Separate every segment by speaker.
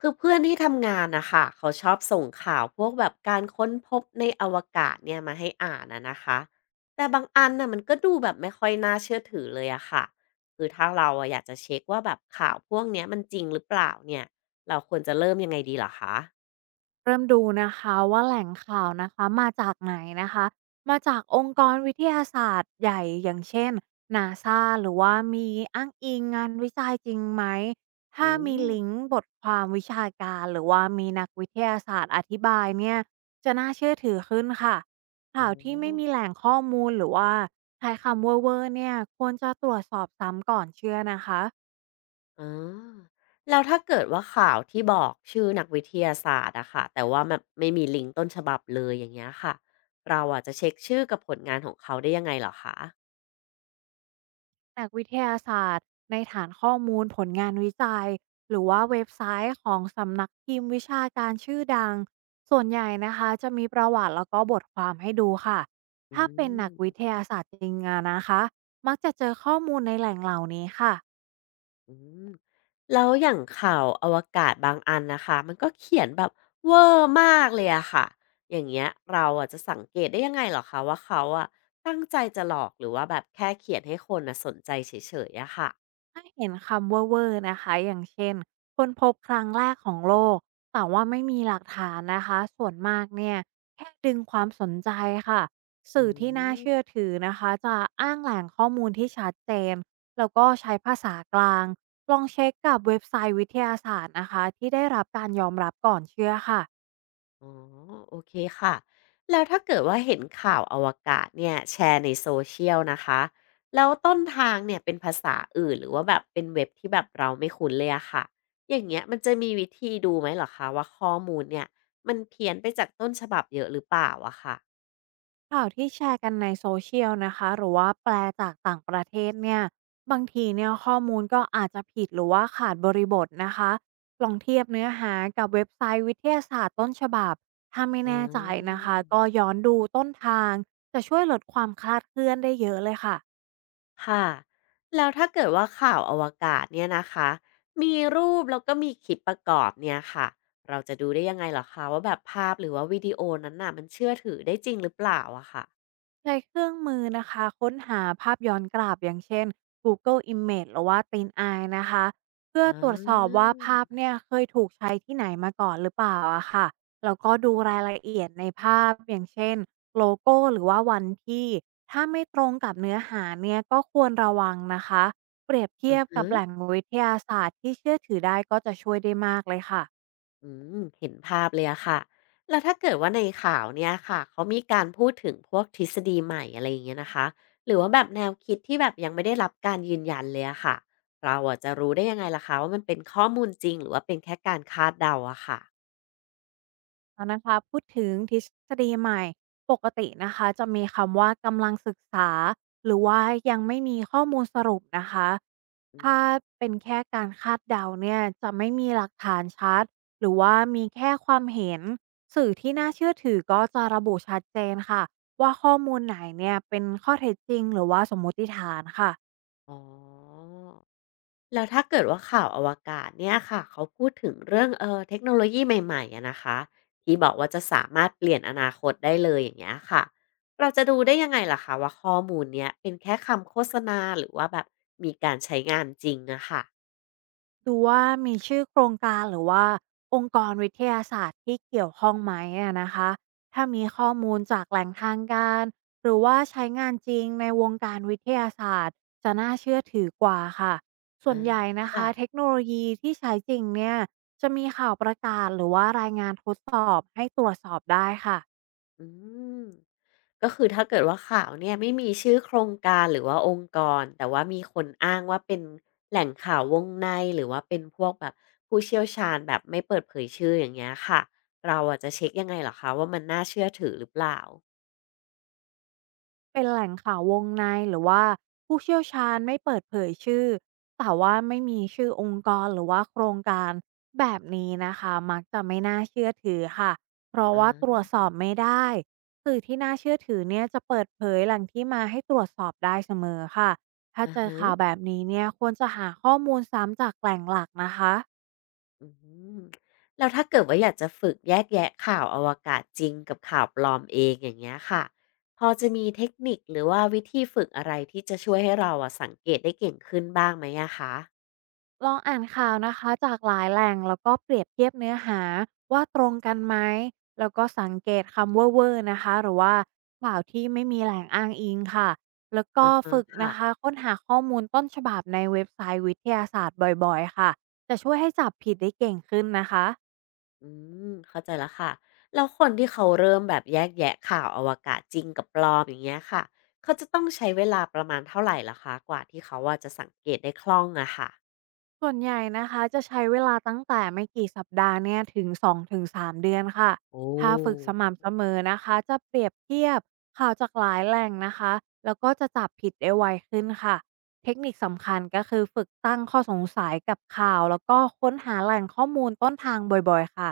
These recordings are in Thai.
Speaker 1: คือเพื่อนที่ทำงานนะคะเขาชอบส่งข่าวพวกแบบการค้นพบในอวกาศเนี่ยมาให้อ่านนะนะคะแต่บางอันน่ะมันก็ดูแบบไม่ค่อยน่าเชื่อถือเลยอะค่ะคือถ้าเราอะอยากจะเช็คว่าแบบข่าวพวกเนี้ยมันจริงหรือเปล่าเนี่ยเราควรจะเริ่มยังไงดีเหรอคะ
Speaker 2: เริ่มดูนะคะว่าแหล่งข่าวนะคะมาจากไหนนะคะมาจากองค์กรวิทยาศาสตร์ใหญ่อย่างเช่นนาซาหรือว่ามีอ้างอิงงานวิจัยจริงไหม
Speaker 1: อื
Speaker 2: ถ้ามี
Speaker 1: ม
Speaker 2: ลิงก์บทความวิชาการหรือว่ามีนักวิทยาศาสตร์อธิบายเนี่ยจะน่าเชื่อถือขึ้นค่ะ
Speaker 1: อ๋
Speaker 2: ข่า
Speaker 1: อ
Speaker 2: วที่ไม่มีแหล่งข้อมูลหรือว่าใช้คำเวอร์ๆเนี่ยควรจะตรวจสอบซ้ำก่อนเชื่อนะคะ
Speaker 1: อาแล้วถ้าเกิดว่าข่าวที่บอกชื่อนักวิทยาศาสตร์อะค่ะแต่ว่าแันไม่มีลิงก์ต้นฉบับเลยอย่างเงี้ยค่ะเราอะจะเช็คชื่อกับผลงานของเขาได้ยังไงเหรอคะ
Speaker 2: นักวิทยาศาสตร์ในฐานข้อมูลผลงานวิจัยหรือว่าเว็บไซต์ของสำนักพิมพ์วิชาการชื่อดังส่วนใหญ่นะคะจะมีประวัติแล้วก็บทความให้ดูค่ะ
Speaker 1: อื
Speaker 2: ถ้าเป็น
Speaker 1: ม
Speaker 2: นักวิทยาศาสตร์จริงอะนะคะมักจะเจอข้อมูลในแหล่งเหล่านี้ค่ะ
Speaker 1: อืมแล้วอย่างข่าวอวกาศบางอันนะคะมันก็เขียนแบบเวอร์มากเลยอะค่ะอย่างเงี้ยเราอะจะสังเกตได้ยังไงเหรอคะว่าเขาอะตั้งใจจะหลอกหรือว่าแบบแค่เขียนให้คนอ่ะสนใจเฉยๆอะค่ะ
Speaker 2: ถ้าเห็นคำเว่อร์ๆนะคะอย่างเช่นคนพบครั้งแรกของโลกแต่ว่าไม่มีหลักฐานนะคะส่วนมากเนี่ยแค่ดึงความสนใจค่ะ
Speaker 1: อื
Speaker 2: สื่อที่น่าเชื่อ
Speaker 1: ม
Speaker 2: ถือนะคะจะอ้างแหล่งข้อมูลที่ชัดเจนแล้วก็ใช้ภาษากลางลองเช็คกับเว็บไซต์วิทยาศาสตร์นะคะที่ได้รับการยอมรับก่อนเชื่อค่ะ
Speaker 1: อ๋อโอเคค่ะแล้วถ้าเกิดว่าเห็นข่าวอวกาศเนี่ยแชร์ในโซเชียลนะคะแล้วต้นทางเนี่ยเป็นภาษาอื่นหรือว่าแบบเป็นเว็บที่แบบเราไม่คุ้นเลยอะค่ะอย่างเงี้ยมันจะมีวิธีดูไหมเหรอคะว่าข้อมูลเนี่ยมันเพี้ยนไปจากต้นฉบับเยอะหรือเปล่าอะค่ะ
Speaker 2: ข่าวที่แชร์กันในโซเชียลนะคะหรือว่าแปลจากต่างประเทศเนี่ยบางทีเนี่ยข้อมูลก็อาจจะผิดหรือว่าขาดบริบทนะคะลองเทียบเนื้อหากับเว็บไซต์วิทยาศาสตร์ต้นฉบับถ้าไม่
Speaker 1: อื
Speaker 2: แน่ใจนะคะก็
Speaker 1: ม
Speaker 2: ย้อนดูต้นทางจะช่วยลดความคลาดเคลื่อนได้เยอะเลยค่ะ
Speaker 1: ค่ะแล้วถ้าเกิดว่าข่าวอวกาศเนี่ยนะคะมีรูปแล้วก็มีคลิปประกอบเนี่ยค่ะเราจะดูได้ยังไงเหรอคะว่าแบบภาพหรือว่าวิดีโอนั้นน่ะมันเชื่อถือได้จริงหรือเปล่าอะค่ะ
Speaker 2: ใช้เครื่องมือนะคะค้นหาภาพย้อนกลับอย่างเช่น Google Image หรือว่า TinEye นไอนะคะเพื่อ
Speaker 1: อ
Speaker 2: ตรวจสอบ
Speaker 1: า
Speaker 2: ว่าภาพเนี่ยเคยถูกใช้ที่ไหนมาก่อนหรือเปล่าอะค่ะแล้วก็ดูรายละเอียดในภาพอย่างเช่นโลโก้หรือว่าวันที่ถ้าไม่ตรงกับเนื้อหาเนี่ยก็ควรระวังนะคะเปรียบ
Speaker 1: อ
Speaker 2: เที
Speaker 1: อ
Speaker 2: ยบ
Speaker 1: ฮ
Speaker 2: กับแหล่งวิทยาศาสตร์ที่เชื่อถือได้ก็จะช่วยได้มากเลยค่ะ
Speaker 1: อืมเห็นภาพเลยอะค่ะแล้วถ้าเกิดว่าในข่าวเนี่ยค่ะเขามีการพูดถึงพวกทฤษฎีใหม่อะไรอย่างเงี้ยนะคะหรือว่าแบบแนวคิดที่แบบยังไม่ได้รับการยืนยันเลยอะค่ะเราอะจะรู้ได้ยังไงล่ะคะว่ามันเป็นข้อมูลจริงหรือว่าเป็นแค่การคาดเดาอะค่ะ
Speaker 2: แล้วนะคะพูดถึงทฤษฎีใหม่ปกตินะคะจะมีคำว่ากำลังศึกษาหรือว่ายังไม่มีข้อมูลสรุปนะคะ
Speaker 1: อื
Speaker 2: ถ้า
Speaker 1: ม
Speaker 2: เป็นแค่การคาดเดาเนี่ยจะไม่มีหลักฐานชัดหรือว่ามีแค่ความเห็นสื่อที่น่าเชื่อถือก็จะระบุชัดเจนค่ะว่าข้อมูลไหนเนี่ยเป็นข้อเท็จจริงหรือว่าสมมติฐานค่ะ
Speaker 1: อ๋อแล้วถ้าเกิดว่าข่าวอวกาศเนี่ยค่ะเขาพูดถึงเรื่องเทคโนโลยีใหม่ๆอะนะคะที่บอกว่าจะสามารถเปลี่ยนอนาคตได้เลยอย่างเงี้ยค่ะเราจะดูได้ยังไงล่ะคะว่าข้อมูลเนี้ยเป็นแค่คำโฆษณาหรือว่าแบบมีการใช้งานจริงอะค่ะ
Speaker 2: ดูว่ามีชื่อโครงการหรือว่าองค์กรวิทยาศาสตร์ที่เกี่ยวข้องไหมอะนะคะถ้ามีข้อมูลจากแหล่งทางการหรือว่าใช้งานจริงในวงการวิทยาศาสตร์จะน่าเชื่อถือกว่าค่ะส่ว
Speaker 1: อา
Speaker 2: นใหญ่นะ
Speaker 1: ค่ะ
Speaker 2: คะเทคโนโลยีที่ใช้จริงเนี่ยจะมีข่าวประกาศหรือว่ารายงานทดสอบให้ตรวจสอบได้ค่ะ
Speaker 1: อืม ก็คือถ้าเกิดว่าข่าวเนี่ยไม่มีชื่อโครงการหรือว่าองค์กรแต่ว่ามีคนอ้างว่าเป็นแหล่งข่าววงในหรือว่าเป็นพวกแบบผู้เชี่ยวชาญแบบไม่เปิดเผยชื่ออย่างเงี้ยค่ะเราอะจะเช็กยังไงเหรอคะว่ามันน่าเชื่อถือหรือเปล่า
Speaker 2: เป็นแหล่งข่าววงในหรือว่าผู้เชี่ยวชาญไม่เปิดเผยชื่อแต่ว่าไม่มีชื่อองค์กรหรือว่าโครงการแบบนี้นะคะมักจะไม่น่าเชื่อถือค่ะเพราะว่าตร
Speaker 1: อา
Speaker 2: วจสอบไม่ได้สื่อที่น่าเชื่อถือเนี่ยจะเปิดเผยแหล่งที่มาให้ตรวจสอบได้เสมอค่ะถ้า
Speaker 1: อะ
Speaker 2: เจอข่าว
Speaker 1: ฮะ
Speaker 2: แบบนี้เนี่ยควรจะหาข้อมูลซ้ำจากแหล่งหลักนะคะ
Speaker 1: อืมแล้วถ้าเกิดว่าอยากจะฝึกแยกแยะข่าวอวกาศจริงกับข่าวปลอมเองอย่างเงี้ยค่ะพอจะมีเทคนิคหรือว่าวิธีฝึกอะไรที่จะช่วยให้เราอะสังเกตได้เก่งขึ้นบ้างไหมอะคะ
Speaker 2: ลองอ่านข่าวนะคะจากหลายแหล่งแล้วก็เปรียบเทียบเนื้อหาว่าตรงกันไหมแล้วก็สังเกตคำเว่อร์ๆนะคะหรือว่าข่าวที่ไม่มีแหล่งอ้างอิงค่ะแล้วก็
Speaker 1: อะฮะ
Speaker 2: ฝึก
Speaker 1: ค่ะ
Speaker 2: นะคะค้นหาข้อมูลต้นฉบับในเว็บไซต์วิทยาศาสตร์บ่อยๆค่ะจะช่วยให้จับผิดได้เก่งขึ้นนะคะ
Speaker 1: อืมเข้าใจแล้วค่ะแล้วคนที่เขาเริ่มแบบแยกแยะข่าวอวกาศจริงกับปลอมอย่างเงี้ยค่ะเขาจะต้องใช้เวลาประมาณเท่าไหร่ล่ะคะกว่าที่เขาว่าจะสังเกตได้คล่องอะค่ะ
Speaker 2: ส่วนใหญ่นะคะจะใช้เวลาตั้งแต่ไม่กี่สัปดาห์เนี่ยถึง2-3เดือนค่ะ
Speaker 1: โอ้
Speaker 2: ถ้าฝึกสม่ำเสมอนะคะจะเปรียบเทียบข่าวจากหลายแหล่งนะคะแล้วก็จะจับผิดได้ไวขึ้นค่ะเทคนิคสำคัญก็คือฝึกตั้งข้อสงสัยกับข่าวแล้วก็ค้นหาแหล่งข้อมูลต้นทางบ่อยๆค่ะ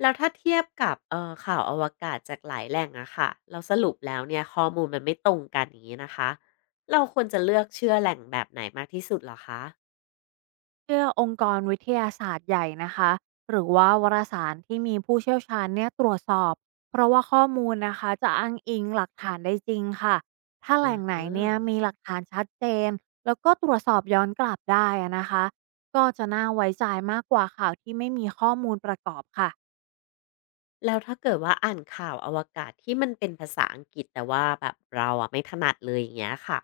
Speaker 1: แล้วถ้าเทียบกับข่าวอวกาศจากหลายแหล่งอะค่ะเราสรุปแล้วเนี่ยข้อมูลมันไม่ตรงกันอย่างนี้นะคะเราควรจะเลือกเชื่อแหล่งแบบไหนมากที่สุดเหรอคะ
Speaker 2: เชื่อองค์กรวิทยาศาสตร์ใหญ่นะคะหรือว่าวารสารที่มีผู้เชี่ยวชาญเนี่ยตรวจสอบเพราะว่าข้อมูลนะคะจะอ้างอิงหลักฐานได้จริงค่ะถ้าแห
Speaker 1: อะ
Speaker 2: ล่ง
Speaker 1: ฮ
Speaker 2: ไหนเนี่ย
Speaker 1: ะ
Speaker 2: มีหลักฐานชัดเจนแล้วก็ตรวจสอบย้อนกลับได้อะนะคะก็จะน่าไว้ใจมากกว่าข่าวที่ไม่มีข้อมูลประกอบค่ะ
Speaker 1: แล้วถ้าเกิดว่าอ่านข่าวอวกาศที่มันเป็นภาษาอังกฤษแต่ว่าแบบเราอะไม่ถนัดเลยอย่างเงี้ยค่ะ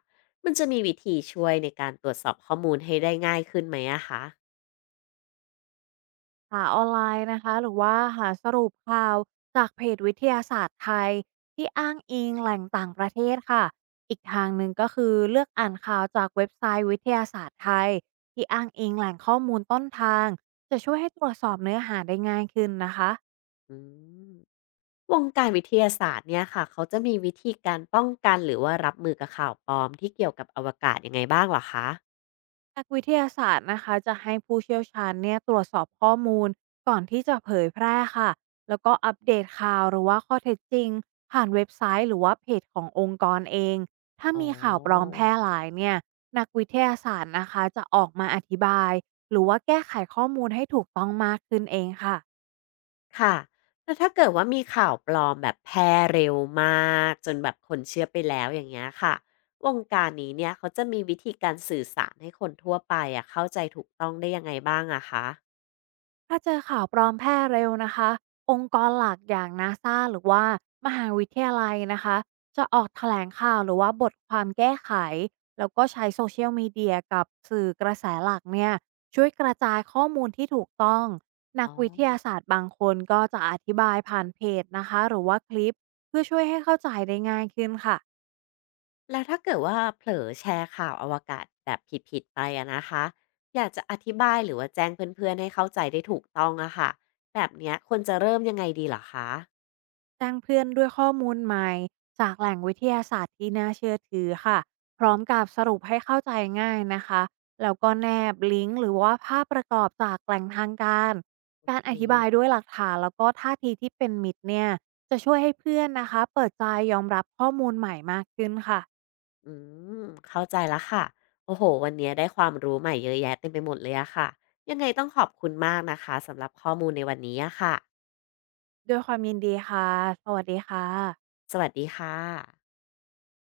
Speaker 1: มันจะมีวิธีช่วยในการตรวจสอบข้อมูลให้ได้ง่ายขึ้นไหมอะคะ
Speaker 2: หาออนไลน์นะคะหรือว่าหาสรุปข่าวจากเพจวิทยาศาสตร์ไทยที่อ้างอิงแหล่งต่างประเทศค่ะอีกทางหนึ่งก็คือเลือกอ่านข่าวจากเว็บไซต์วิทยาศาสตร์ไทยที่อ้างอิงแหล่งข้อมูลต้นทางจะช่วยให้ตรวจสอบเนื้อหาได้ง่ายขึ้นนะคะ
Speaker 1: อืมวงการวิทยาศาสตร์เนี่ยค่ะเขาจะมีวิธีการป้องกันหรือว่ารับมือกับข่าวปลอมที่เกี่ยวกับอวกาศยังไงบ้างเหรอคะ
Speaker 2: นักวิทยาศาสตร์นะคะจะให้ผู้เชี่ยวชาญเนี่ยตรวจสอบข้อมูลก่อนที่จะเผยแพร่ค่ะแล้วก็อัปเดตข่าวหรือว่าข้อเท็จจริงผ่านเว็บไซต์หรือว่าเพจขององค์กรเองถ้า
Speaker 1: อ๋อ
Speaker 2: มีข่าวปลอมแพร่หลายเนี่ยนักวิทยาศาสตร์นะคะจะออกมาอธิบายหรือว่าแก้ไขข้อมูลให้ถูกต้องมากขึ้นเองค่ะ
Speaker 1: ค่ะ แล้วถ้าเกิดว่ามีข่าวปลอมแบบแพร่เร็วมากจนแบบคนเชื่อไปแล้วอย่างเงี้ยค่ะวงการนี้เนี่ยเขาจะมีวิธีการสื่อสารให้คนทั่วไปอะเข้าใจถูกต้องได้ยังไงบ้างอะคะ
Speaker 2: ถ้าเจอข่าวปลอมแพร่เร็วนะคะองค์กรหลักอย่างนาซาหรือว่ามหาวิทยาลัยนะคะจะออกแถลงข่าวหรือว่าบทความแก้ไขแล้วก็ใช้โซเชียลมีเดียกับสื่อกระแสหลักเนี่ยช่วยกระจายข้อมูลที่ถูกต้องนั
Speaker 1: อ๋
Speaker 2: ก
Speaker 1: อ
Speaker 2: วิทยาศาสตร์บางคนก็จะอธิบายผ่านเพจนะคะหรือว่าคลิปเพื่อช่วยให้เข้าใจได้ง่ายขึ้นค่ะ
Speaker 1: แล้วถ้าเกิดว่าเผลอแชร์ข่าวอวกาศแบบผิดๆไปอะนะคะอยากจะอธิบายหรือว่าแจ้งเพื่อนๆให้เข้าใจได้ถูกต้องอะค่ะแบบเนี้ยควรจะเริ่มยังไงดีเหรอคะ
Speaker 2: แจ้งเพื่อนด้วยข้อมูลใหม่จากแหล่งวิทยาศาสตร์ที่น่าเชื่อถือค่ะพร้อมกับสรุปให้เข้าใจง่ายนะคะแล้วก็แนบลิงก์หรือว่าภาพประกอบจากแหล่งทางการ
Speaker 1: โอ
Speaker 2: การอธิบาย
Speaker 1: เค
Speaker 2: ด้วยหลักฐานแล้วก็ท่าทีที่เป็นมิตรเนี่ยจะช่วยให้เพื่อนนะคะเปิดใจยอมรับข้อมูลใหม่มากขึ้นค่ะ
Speaker 1: อืมเข้าใจแล้วค่ะ โอ้โห วันนี้ได้ความรู้ใหม่เยอะแยะเต็มไปหมดเลยอะค่ะ ยังไงต้องขอบคุณมากนะคะสำหรับข้อมูลในวันนี้อะค่ะ
Speaker 2: ด้วยความยินดีค่ะสวัสดีค่ะ
Speaker 1: สวัสดีค่ะ